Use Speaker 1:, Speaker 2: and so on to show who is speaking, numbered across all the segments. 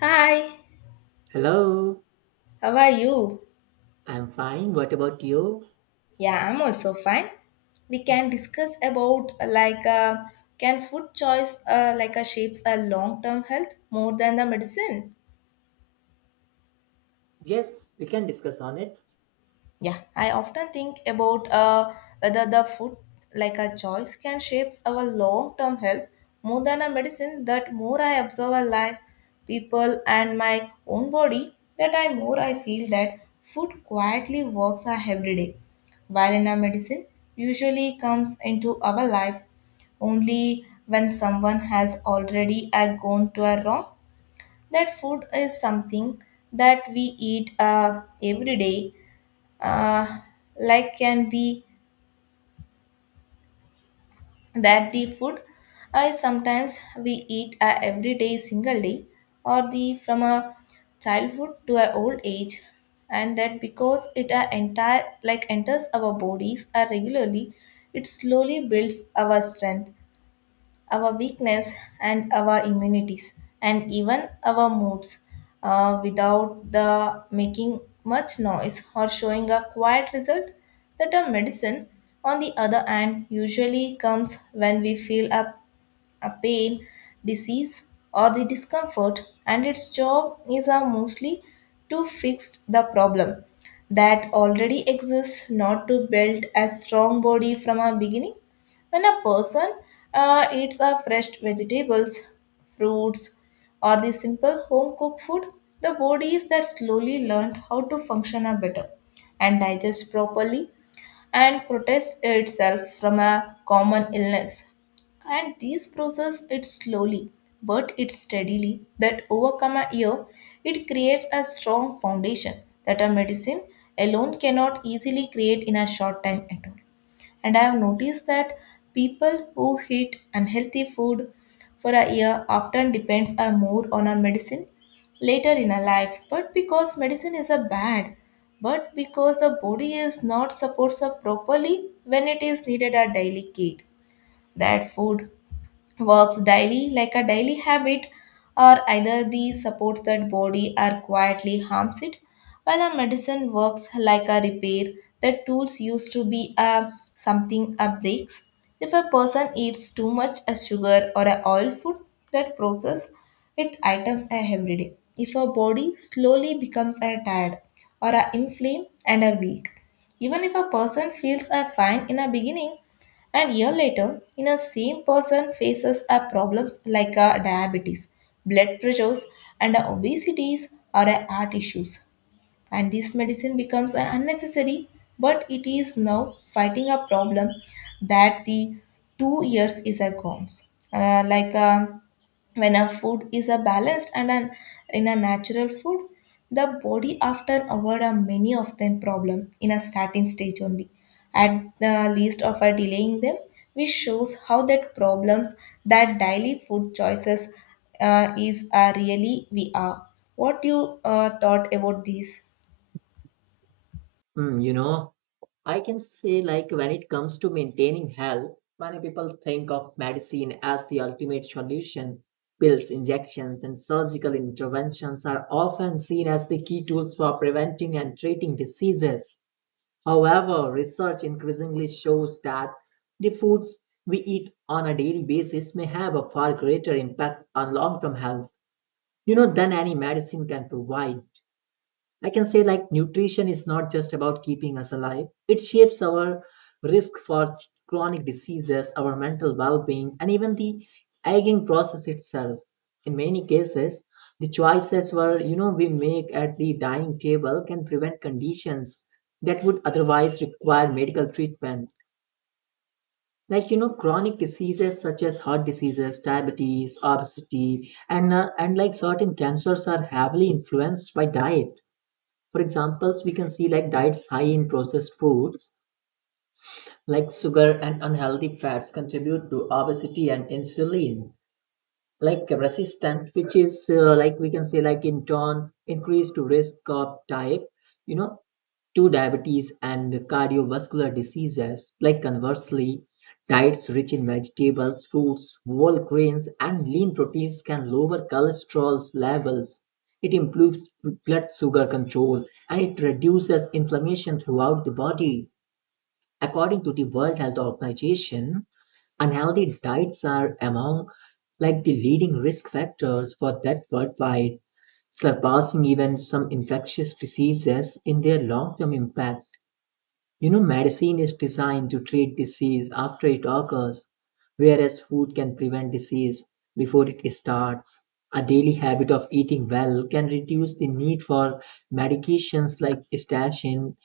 Speaker 1: Hi,
Speaker 2: Hello,
Speaker 1: how are you?
Speaker 2: I'm fine. What about you?
Speaker 1: Yeah, I'm also fine. We can discuss about like can food choice like shapes a long-term health more than the medicine?
Speaker 2: Yes, we can discuss on it.
Speaker 1: Yeah, I often think about whether the food, like a choice, can shapes our long-term health more than a medicine. That more I observe a life, people, and my own body, that I more I feel that food quietly works our every day, while in a medicine usually comes into our life only when someone has already gone to a wrong. That food is something that we eat every day uh, like can be that the food I sometimes we eat every day single day or the from a childhood to a old age, and that because it entire like enters our bodies regularly, it slowly builds our strength, our weakness, and our immunities, and even our moods without the making much noise or showing a quiet result. The term medicine, on the other hand, usually comes when we feel up a pain, disease, or the discomfort, and its job is mostly to fix the problem that already exists, not to build a strong body from a beginning. When a person eats a fresh vegetables, fruits, or the simple home cooked food, the body is that slowly learned how to function a better and digest properly and protects itself from a common illness. And these process it slowly but it steadily that overcome a year, it creates a strong foundation that a medicine alone cannot easily create in a short time at all. And I have noticed that people who eat unhealthy food for a year often depends are more on a medicine later in a life, but because medicine is a bad, but because the body is not supports up properly when it is needed a daily care. That food works daily like a daily habit or either the supports that body or quietly harms it, while a medicine works like a repair the tools used to be a something a breaks. If a person eats too much a sugar or a oil food, that process it items a every day, if a body slowly becomes a tired or a inflamed and a weak, even if a person feels a fine in a beginning, and year later, in a same person faces a problems like a diabetes, blood pressures, and a obesities or a heart issues, and this medicine becomes an unnecessary, but it is now fighting a problem that the 2 years is a gone. Like when a food is a balanced and an, in a natural food, the body often avoid a many of them problem in a starting stage only. At the least of a delaying them, which shows how that problems that daily food choices is really we are. What you thought about this?
Speaker 2: Hmm, I can say like when it comes to maintaining health, many people think of medicine as the ultimate solution. Pills, injections, and surgical interventions are often seen as the key tools for preventing and treating diseases. However, research increasingly shows that the foods we eat on a daily basis may have a far greater impact on long-term health, than any medicine can provide. I can say like nutrition is not just about keeping us alive. It shapes our risk for chronic diseases, our mental well-being, and even the aging process itself. In many cases, the choices were you know we make at the dining table can prevent conditions that would otherwise require medical treatment. Like chronic diseases such as heart diseases, diabetes, obesity, and like certain cancers are heavily influenced by diet. For examples, we can see, like diets high in processed foods like sugar and unhealthy fats contribute to obesity and insulin like resistant, which is like we can say like in turn increased risk of type, you know, two diabetes and cardiovascular diseases. Like, conversely, diets rich in vegetables, fruits, whole grains, and lean proteins can lower cholesterol levels. It improves blood sugar control and it reduces inflammation throughout the body. According to the World Health Organization, unhealthy diets are among like the leading risk factors for death worldwide, surpassing even some infectious diseases in their long-term impact. You know, medicine is designed to treat disease after it occurs, whereas food can prevent disease before it starts. A daily habit of eating well can reduce the need for medications like statin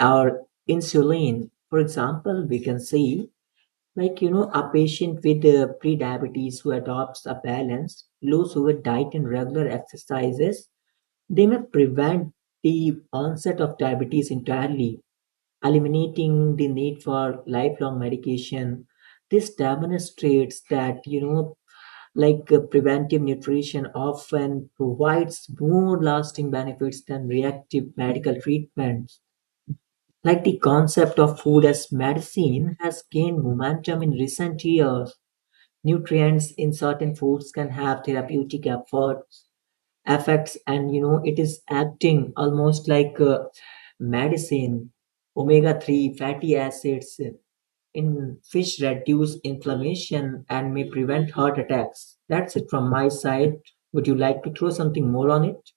Speaker 2: or insulin. For example, we can see, like, a patient with prediabetes who adopts a balanced, low sugar diet and regular exercises, they may prevent the onset of diabetes entirely, eliminating the need for lifelong medication. This demonstrates that, preventive nutrition often provides more lasting benefits than reactive medical treatments. Like the concept of food as medicine has gained momentum in recent years. Nutrients in certain foods can have therapeutic effects affects, and it is acting almost like medicine. Omega-3 fatty acids in fish reduce inflammation and may prevent heart attacks. That's it from my side. Would you like to throw something more on it?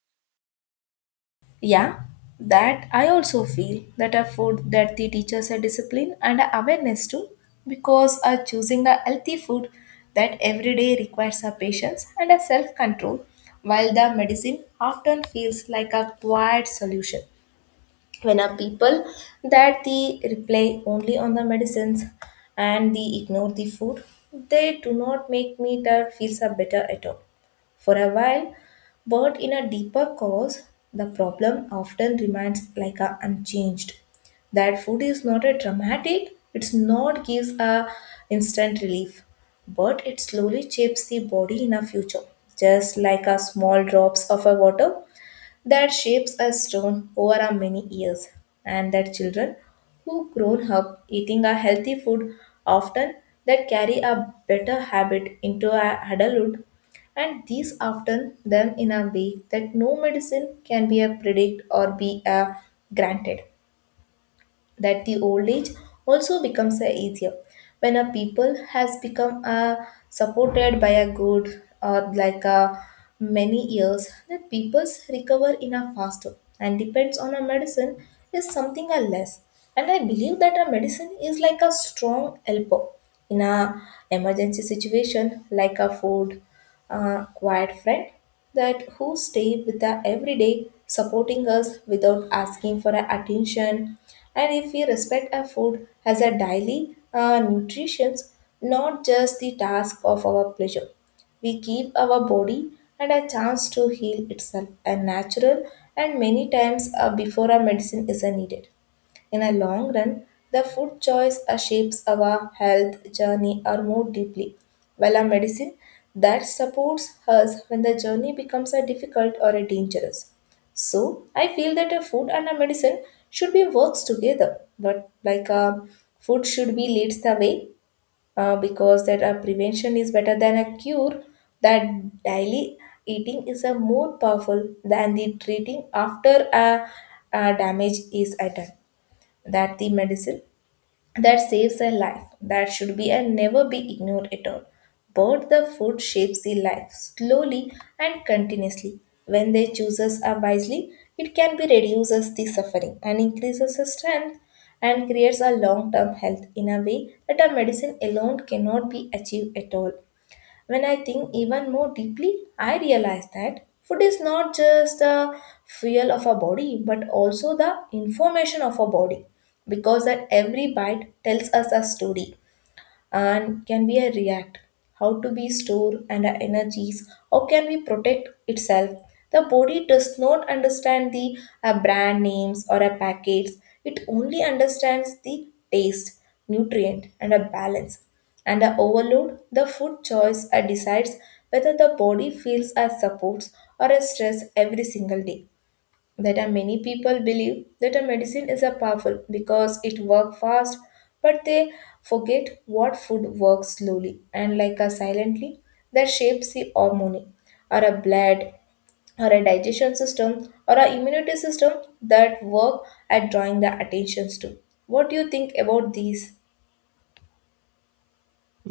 Speaker 1: Yeah, that I also feel that a food that the teachers a discipline and a awareness too, because choosing a healthy food that every day requires a patience and a self control, while the medicine often feels like a quiet solution. When a people that they rely only on the medicines and they ignore the food, they do not make meat or feels are better at all for a while, but in a deeper cause the problem often remains like a unchanged. That food is not a dramatic, it's not gives a instant relief, but it slowly shapes the body in a future, just like a small drops of a water that shapes us stone over our many years, and that children who grown up eating a healthy food often that carry a better habit into our adulthood, and these often them in a way that no medicine can be a predict or be a granted. That the old age also becomes a easier when a people has become supported by a good or like a many years that people's recover in a faster and depends on a medicine is something a less. And I believe that a medicine is like a strong helper in a emergency situation, like a food, a quiet friend that who stay with us every day, supporting us without asking for our attention. And if we respect our food as a daily nutrition, not just the task of our pleasure, we give our body and a chance to heal itself and natural and many times before our medicine is needed. In a long run, the food choice shapes our health journey or more deeply, while a medicine that supports us when the journey becomes a difficult or a dangerous. So I feel that a food and a medicine should be works together, but like a food should be leads the way, because that a prevention is better than a cure. That daily eating is a more powerful than the treating after a damage is at hand. That the medicine that saves a life, that should be and never be ignored at all, but the food shapes the life slowly and continuously. When they chooses are wisely, it can be reduces the suffering and increases the strength and creates a long term health in a way that a medicine alone cannot be achieved at all. When I think even more deeply, I realize that food is not just the fuel of our body but also the information of our body, because that every bite tells us a story and can we react how to we store and our energies, how can we protect itself. The body does not understand the brand names or a packets, it only understands the taste, nutrient and a balance and a overload. The food choice decides whether the body feels a supports or a stress every single day. That are many people believe that a medicine is a powerful because it works fast, but they forget what food works slowly and like a silently, that shapes the hormone or a blood or a digestion system or a immunity system, that work at drawing the attentions to. What do you think about these?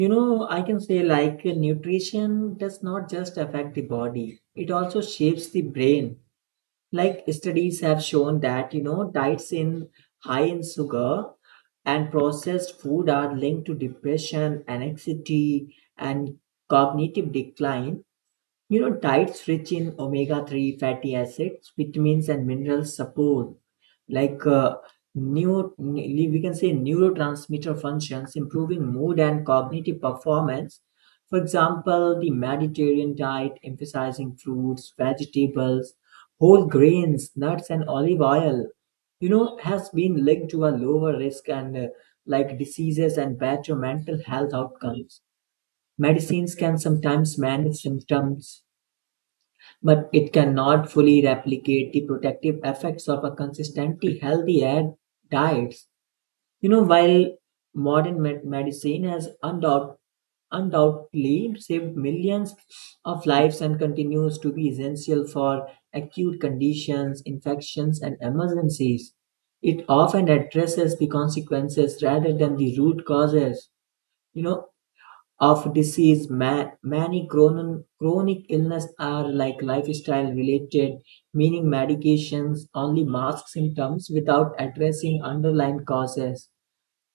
Speaker 2: I can say like nutrition does not just affect the body, it also shapes the brain. Like studies have shown that diets in high in sugar and processed food are linked to depression, anxiety, and cognitive decline. You know, diets rich in omega 3 fatty acids, vitamins, and minerals support, like we can say neurotransmitter functions, improving mood and cognitive performance. For example, the Mediterranean diet emphasizing fruits, vegetables, whole grains, nuts, and olive oil, has been linked to a lower risk and like diseases and better mental health outcomes. Medicines can sometimes manage symptoms, but it cannot fully replicate the protective effects of a consistently healthy air diets. You know, while modern medicine has undoubtedly saved millions of lives and continues to be essential for acute conditions, infections, and emergencies, it often addresses the consequences rather than the root causes, you know, of disease. Many chronic illness are like lifestyle related, meaning medications only mask symptoms without addressing underlying causes.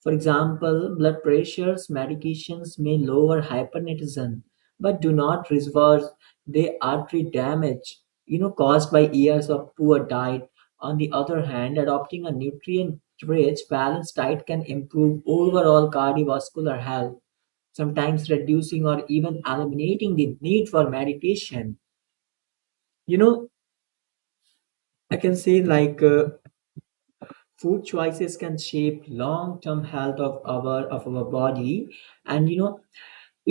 Speaker 2: For example, blood pressures medications may lower hypertension but do not reverse the artery damage, caused by years of poor diet. On the other hand, adopting a nutrient rich balanced diet can improve overall cardiovascular health, sometimes reducing or even eliminating the need for meditation. You know, I can say like food choices can shape long-term health of our body, and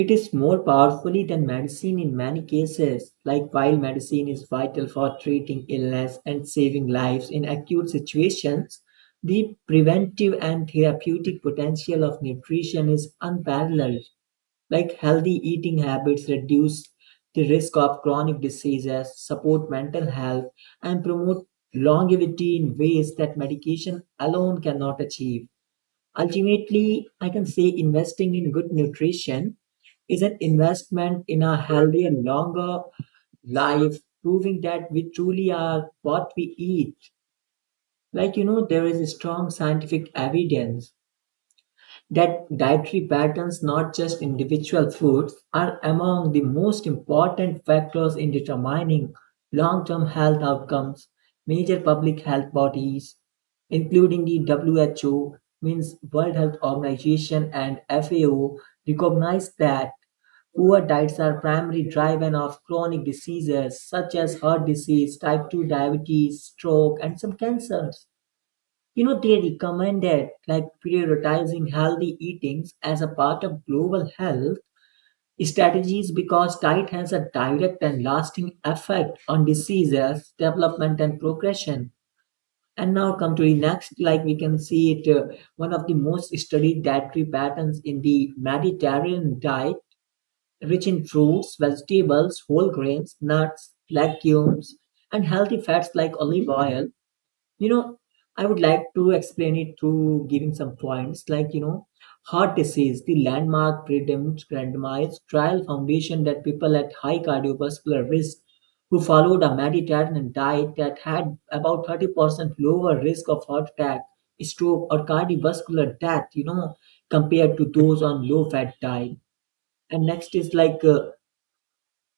Speaker 2: it is more powerfully than medicine in many cases. Like, while medicine is vital for treating illness and saving lives in acute situations, the preventive and therapeutic potential of nutrition is unparalleled. Like healthy eating habits reduce the risk of chronic diseases, support mental health, and promote longevity in ways that medication alone cannot achieve. Ultimately, I can say investing in good nutrition is an investment in a healthier, longer life, proving that we truly are what we eat. Like, there is strong scientific evidence that dietary patterns, not just individual foods, are among the most important factors in determining long term health outcomes. Major public health bodies, including the WHO, means World Health Organization and FAO, recognize that poor diets are primary driver of chronic diseases such as heart disease, type 2 diabetes, stroke, and some cancers. You know, they recommended like prioritizing healthy eatings as a part of global health strategies because diet has a direct and lasting effect on diseases, development, and progression. And now come to the next, like we can see it, one of the most studied dietary patterns in the Mediterranean diet, rich in fruits, vegetables, whole grains, nuts, legumes, and healthy fats like olive oil. you know I would like to explain it through giving some points, like heart disease. The landmark predetermined randomized trial foundation that people at high cardiovascular risk who followed a mediterranean diet that had about 30% lower risk of heart attack, stroke, or cardiovascular death, compared to those on low fat diet. And next is like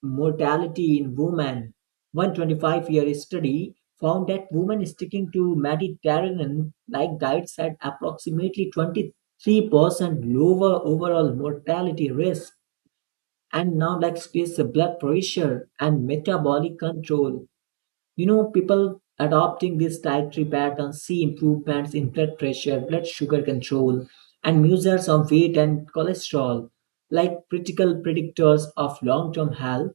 Speaker 2: Mortality in women. 125-year study found that women sticking to Mediterranean-like diets had approximately 23% lower overall mortality risk. And now, like stress, blood pressure, and metabolic control. You know, people adopting this dietary pattern see improvements in blood pressure, blood sugar control, and measures of weight and cholesterol, like critical predictors of long-term health.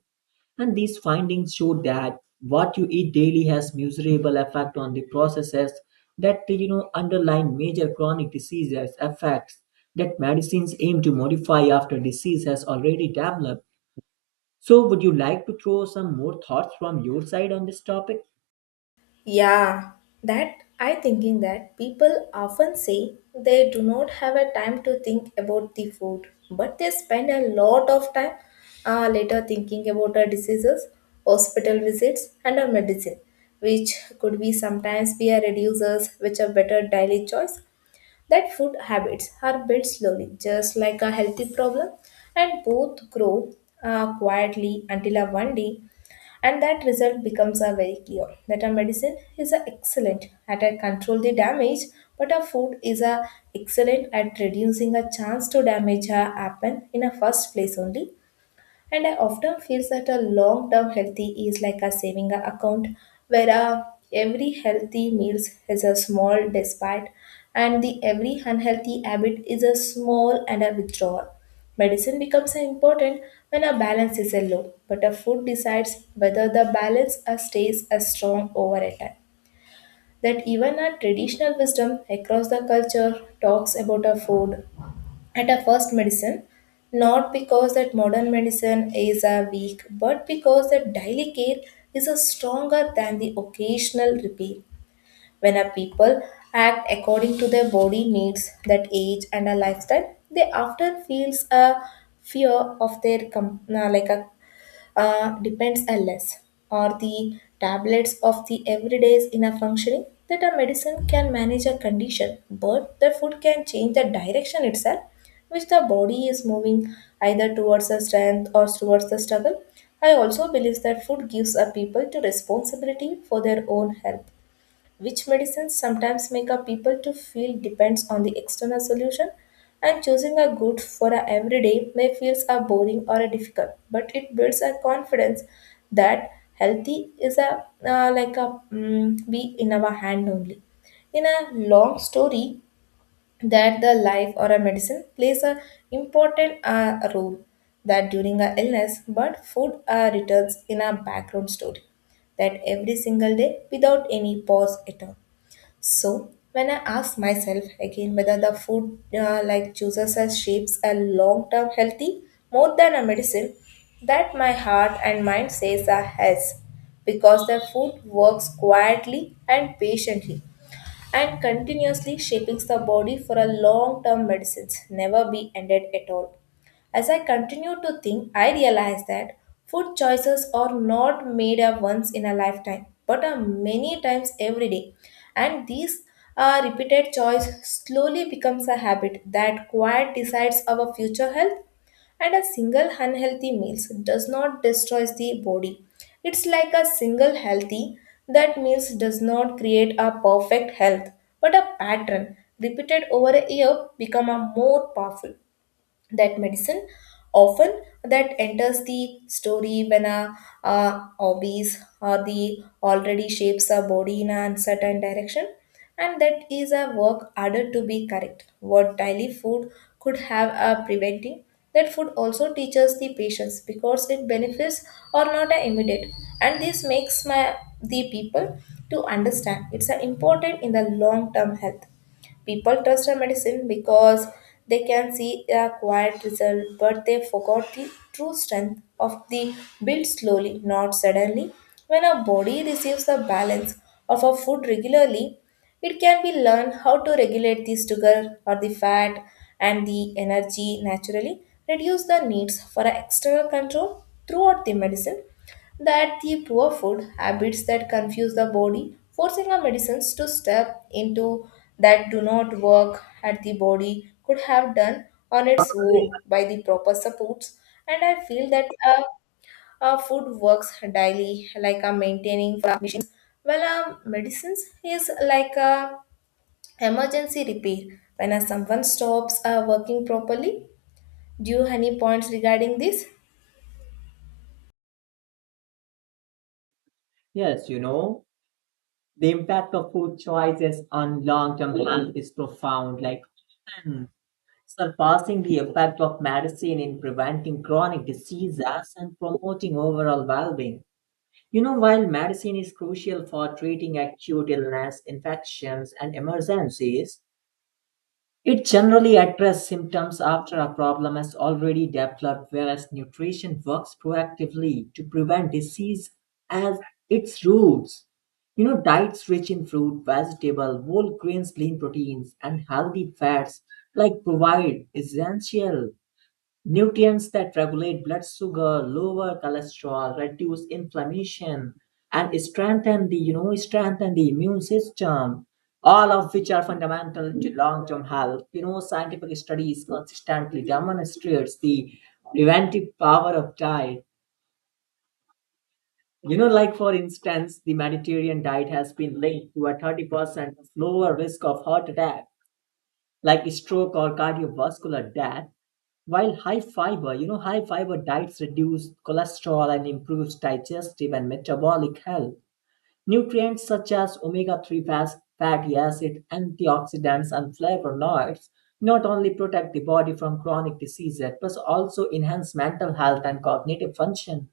Speaker 2: And these findings show that what you eat daily has measurable effect on the processes that underline major chronic diseases effects that medicines aim to modify after disease has already developed. So would you like to throw some more thoughts from your side on this topic?
Speaker 1: Yeah, that I thinking that people often say they do not have a time to think about the food, but they spend a lot of time later thinking about the diseases, hospital visits, and a medicine, which could be sometimes be a reducers, which are better daily choice. That food habits are built slowly, just like a healthy problem, and both grow quietly until a one day, and that result becomes a very clear that a medicine is a excellent at a control the damage, but a food is a excellent at reducing a chance to damage a happen in a first place only. And I often feel that a long term healthy is like a saving account where every healthy meal has a small despite and the every unhealthy habit is a small and a withdrawal. Medicine becomes important when a balance is a low, but a food decides whether the balance stays as strong over a time. That even our traditional wisdom across the culture talks about a food at a first medicine, not because that modern medicine is a weak but because that daily care is a stronger than the occasional repair. When a people act according to their body needs that age and a lifestyle, they often feels a fear of their like a depends a less or the tablets of the everydays in a functioning. That a medicine can manage a condition, but the food can change the direction itself which the body is moving, either towards the strength or towards the struggle. I also believe that food gives a people to responsibility for their own health, which medicines sometimes make a people to feel depends on the external solution, and choosing a good for a everyday may feels a boring or a difficult, but it builds a confidence that healthy is a like a be in our hand only. In a long story, that the life or a medicine plays a important role that during a illness, but food returns in a background story that every single day without any pause at all. So when I ask myself again whether the food like chooses us shapes a long term healthy more than a medicine, that my heart and mind says a yes, because the food works quietly and patiently and continuously shaping the body for a long term medicines never be ended at all. As I continued to think, I realized that food choices are not made a once in a lifetime, but are many times every day. And these repeated choice slowly becomes a habit that quite decides our future health. And a single unhealthy meal does not destroy the body. It's like a single healthy that meals does not create a perfect health, but a pattern repeated over a year become a more powerful that medicine often that enters the story when a obese or the already shapes a body in an uncertain direction, and that is a work harder to be correct what daily food could have a preventing. That food also teaches the patients because it benefits or not a immediate, and this makes my the people to understand it's a important in the long term health. People trust a medicine because they can see a quiet result, but they forgot the true strength of the build slowly, not suddenly. When a body receives the balance of a food regularly, it can be learned how to regulate the sugar or the fat and the energy naturally, reduce the needs for a external control throughout the medicine that the poor food habits that confuse the body, forcing our medicines to step into that do not work at the body could have done on its own by the proper supports. And I feel that our food works daily, like a maintaining for our machines, while our medicines is like a emergency repair when someone stops working properly. Do you have any points regarding this?
Speaker 2: Yes, you know, the impact of food choices on long-term health is profound, like surpassing the effect of medicine in preventing chronic diseases and promoting overall well being. You know, while medicine is crucial for treating acute illness, infections, and emergencies, it generally addresses symptoms after a problem has already developed, whereas nutrition works proactively to prevent disease at its roots. You know, diets rich in fruit, vegetable, whole grains, lean proteins, and healthy fats like provide essential nutrients that regulate blood sugar, lower cholesterol, reduce inflammation, and strengthen the immune system. All of which are fundamental to long-term health. You know, scientific studies consistently demonstrates the preventive power of diet. You know, like for instance, the Mediterranean diet has been linked to a 30% lower risk of heart attack, like stroke or cardiovascular death, while high fiber diets reduce cholesterol and improves digestive and metabolic health. Nutrients such as omega-3 fatty acid, antioxidants, and flavonoids not only protect the body from chronic diseases, but also enhance mental health and cognitive function,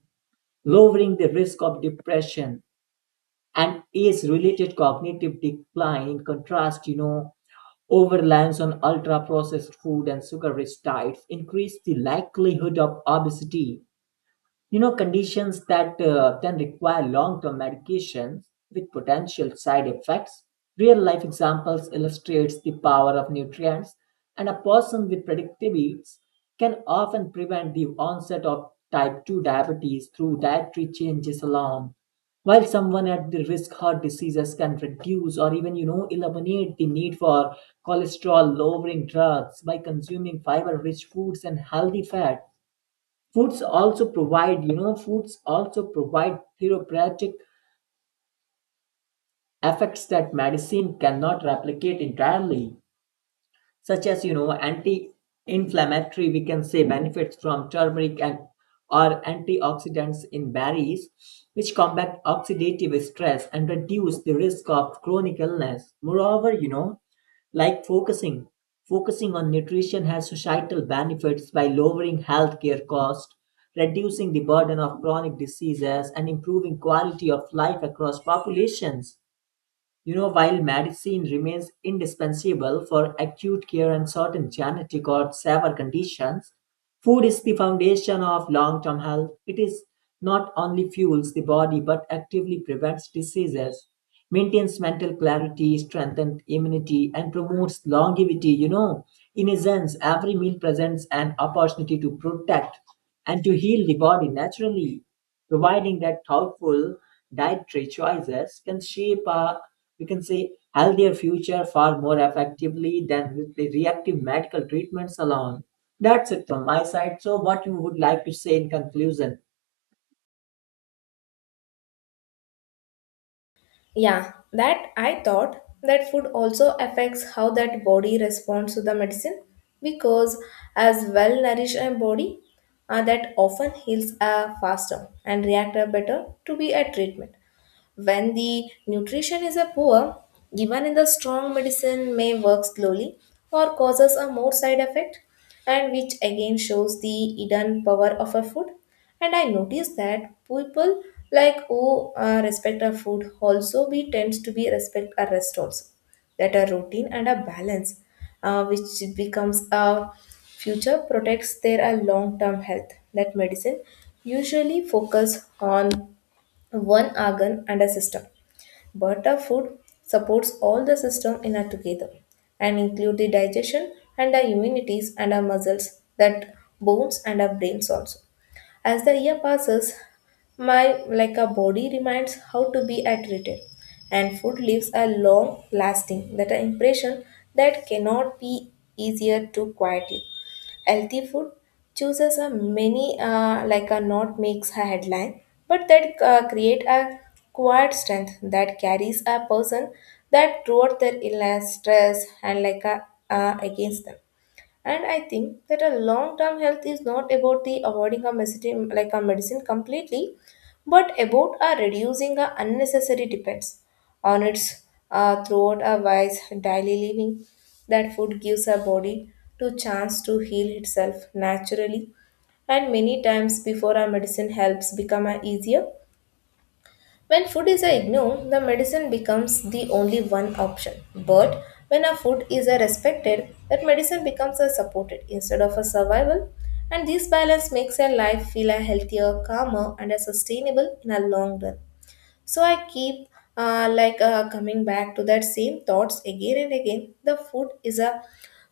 Speaker 2: lowering the risk of depression and age related cognitive decline. In contrast, overreliance on ultra processed food and sugar rich diets increase the likelihood of obesity, conditions that can require long-term medications with potential side effects. Real-life examples illustrates the power of nutrients, and a person with predictabes can often prevent the onset of type 2 diabetes through dietary changes alone, while someone at the risk heart diseases can reduce or even eliminate the need for cholesterol lowering drugs by consuming fiber rich foods and healthy fat. Foods also provide therapeutic effects that medicine cannot replicate entirely, such as anti-inflammatory, we can say, benefits from turmeric and or antioxidants in berries, which combat oxidative stress and reduce the risk of chronic illness. Moreover, like focusing on nutrition has societal benefits by lowering healthcare costs, reducing the burden of chronic diseases, and improving quality of life across populations. You know, while medicine remains indispensable for acute care and certain genetic or severe conditions, food is the foundation of long term health. It is not only fuels the body, but actively prevents diseases, maintains mental clarity, strengthens immunity, and promotes longevity. You know, in a sense, every meal presents an opportunity to protect and to heal the body naturally, providing that thoughtful dietary choices can shape a, we can say, healthier future far more effectively than with the reactive medical treatments alone. That's it from my side. So, what you would like to say in conclusion?
Speaker 1: Yeah, that I thought that food also affects how that body responds to the medicine, because as well nourished a body that often heals faster and react better to be a treatment. When the nutrition is a poor, even in the strong medicine may work slowly or causes a more side effect, and which again shows the hidden power of a food. And I noticed that people like who respect a food also be tends to be respect a rest also, that a routine and a balance, which becomes a future protects their long-term health. That medicine usually focus on one organ and a system. But our food supports all the system in a together, and include the digestion and our immunities and our muscles that bones and our brains also. As the year passes, my like a body reminds how to be at retail, and food leaves a long lasting that an impression that cannot be easier to quietly. Healthy food chooses a many like a not makes a headline, but that create a quiet strength that carries a person that throughout their illness, stress, and like a against them. And I think that a long term health is not about the avoiding a medicine like a medicine completely, but about a reducing a unnecessary depends on its throughout a wise daily living, that food gives our body to chance to heal itself naturally and many times before our medicine helps become a easier. When food is a ignored, the medicine becomes the only one option. But when a food is a respected, that medicine becomes a supported instead of a survival. And this balance makes a life feel a healthier, calmer, and a sustainable in a long run. So I keep coming back to that same thoughts again and again. The food is a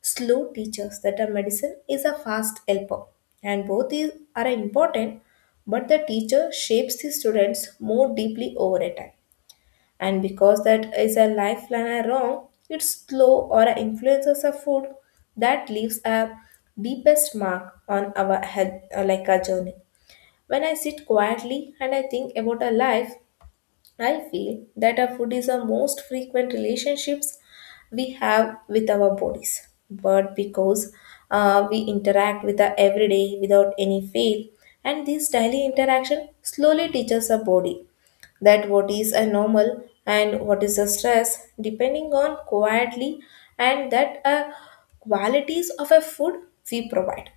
Speaker 1: slow teacher, that a medicine is a fast helper, and both are important. But the teacher shapes the students more deeply over a time, and because that is a lifeline are wrong, it's slow or influences a food that leaves a deepest mark on our head, like a journey. When I sit quietly and I think about a life, I feel that our food is the most frequent relationships we have with our bodies. But because we interact with our everyday without any fail, and this daily interaction slowly teaches our body that what is a normal and what is a stress, depending on quietly and that qualities of a food we provide.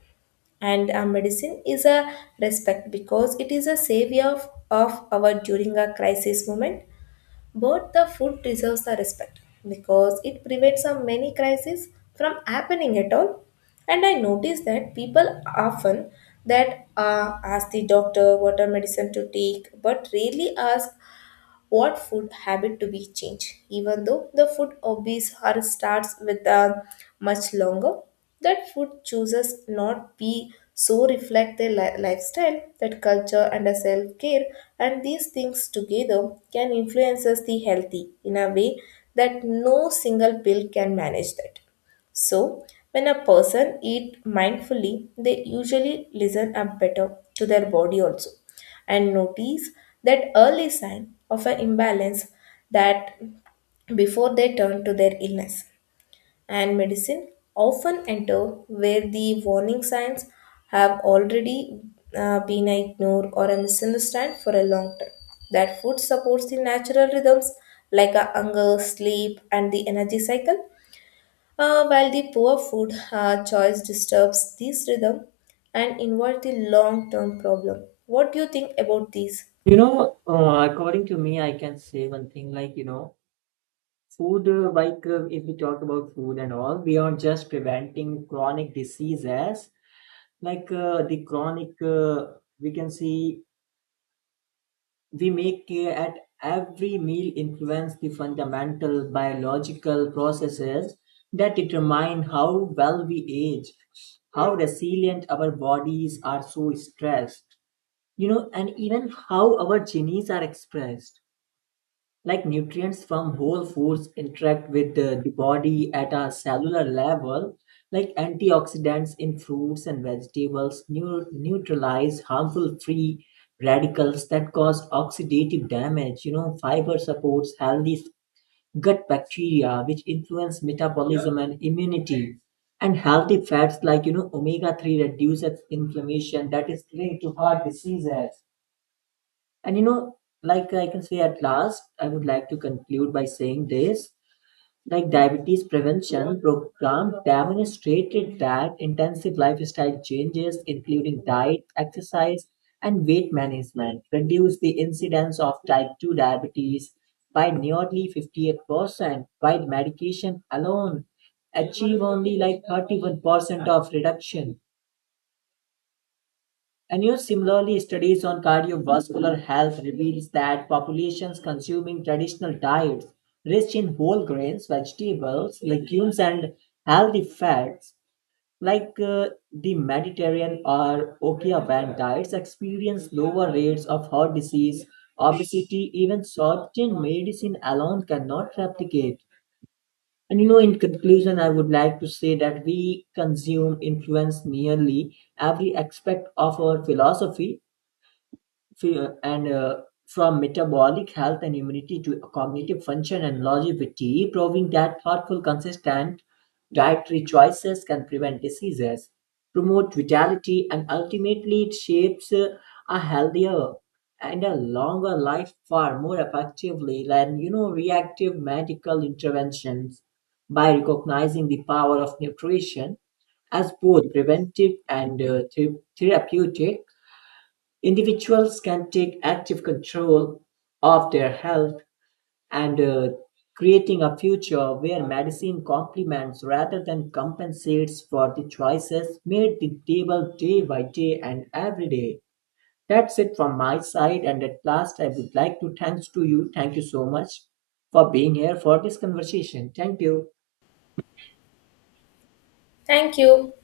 Speaker 1: And medicine is a respect because it is a savior of our during a crisis moment, but the food deserves the respect because it prevents a many crises from happening at all. And I notice that people often that ask the doctor what a medicine to take, but rarely ask what food habit to be changed. Even though the food obese or starts with a much longer, that food chooses not be so reflect their lifestyle, that culture and a self-care, and these things together can influences the healthy in a way that no single pill can manage that. So, when a person eat mindfully, they usually listen up better to their body also and notice that early sign of an imbalance that before they turn to their illness. And medicine often enter where the warning signs have already been ignored or a misunderstood for a long time. That food supports the natural rhythms like a hunger, sleep, and the energy cycle, while the poor food choice disturbs this rhythm and involves the long term problem. What do you think about this?
Speaker 2: You know, according to me, I can say one thing like, food, if we talk about food and all, beyond just preventing chronic diseases, like the chronic, we can see we make at every meal influence the fundamental biological processes that determine how well we age, how resilient our bodies are so stressed, you know, and even how our genes are expressed. Like nutrients from whole foods interact with the body at a cellular level. Like antioxidants in fruits and vegetables neutralize harmful free radicals that cause oxidative damage. You know, fiber supports healthy gut bacteria which influence metabolism and immunity, and healthy fats like omega 3 reduces inflammation that is linked to heart diseases. And like I can say at last, I would like to conclude by saying this. Like diabetes prevention program demonstrated that intensive lifestyle changes, including diet, exercise, and weight management, reduce the incidence of type 2 diabetes by nearly 58%, while medication alone achieve only like 31% of reduction. And you know, similarly, studies on cardiovascular health reveals that populations consuming traditional diets rich in whole grains, vegetables, legumes, and healthy fats, like the Mediterranean or Okavan diets, experience lower rates of heart disease, obesity, even certain medicine alone cannot replicate. And you know, in conclusion, I would like to say that we consume influence nearly every aspect of our philosophy, and from metabolic health and immunity to cognitive function and longevity, proving that thoughtful, consistent dietary choices can prevent diseases, promote vitality, and ultimately it shapes a healthier and a longer life far more effectively than reactive medical interventions. By recognizing the power of nutrition as both preventive and therapeutic, individuals can take active control of their health and creating a future where medicine complements rather than compensates for the choices made the table day by day and every day. That's it from my side, and at last, I would like to thanks to you. Thank you so much for being here for this conversation. Thank you.
Speaker 1: Thank you.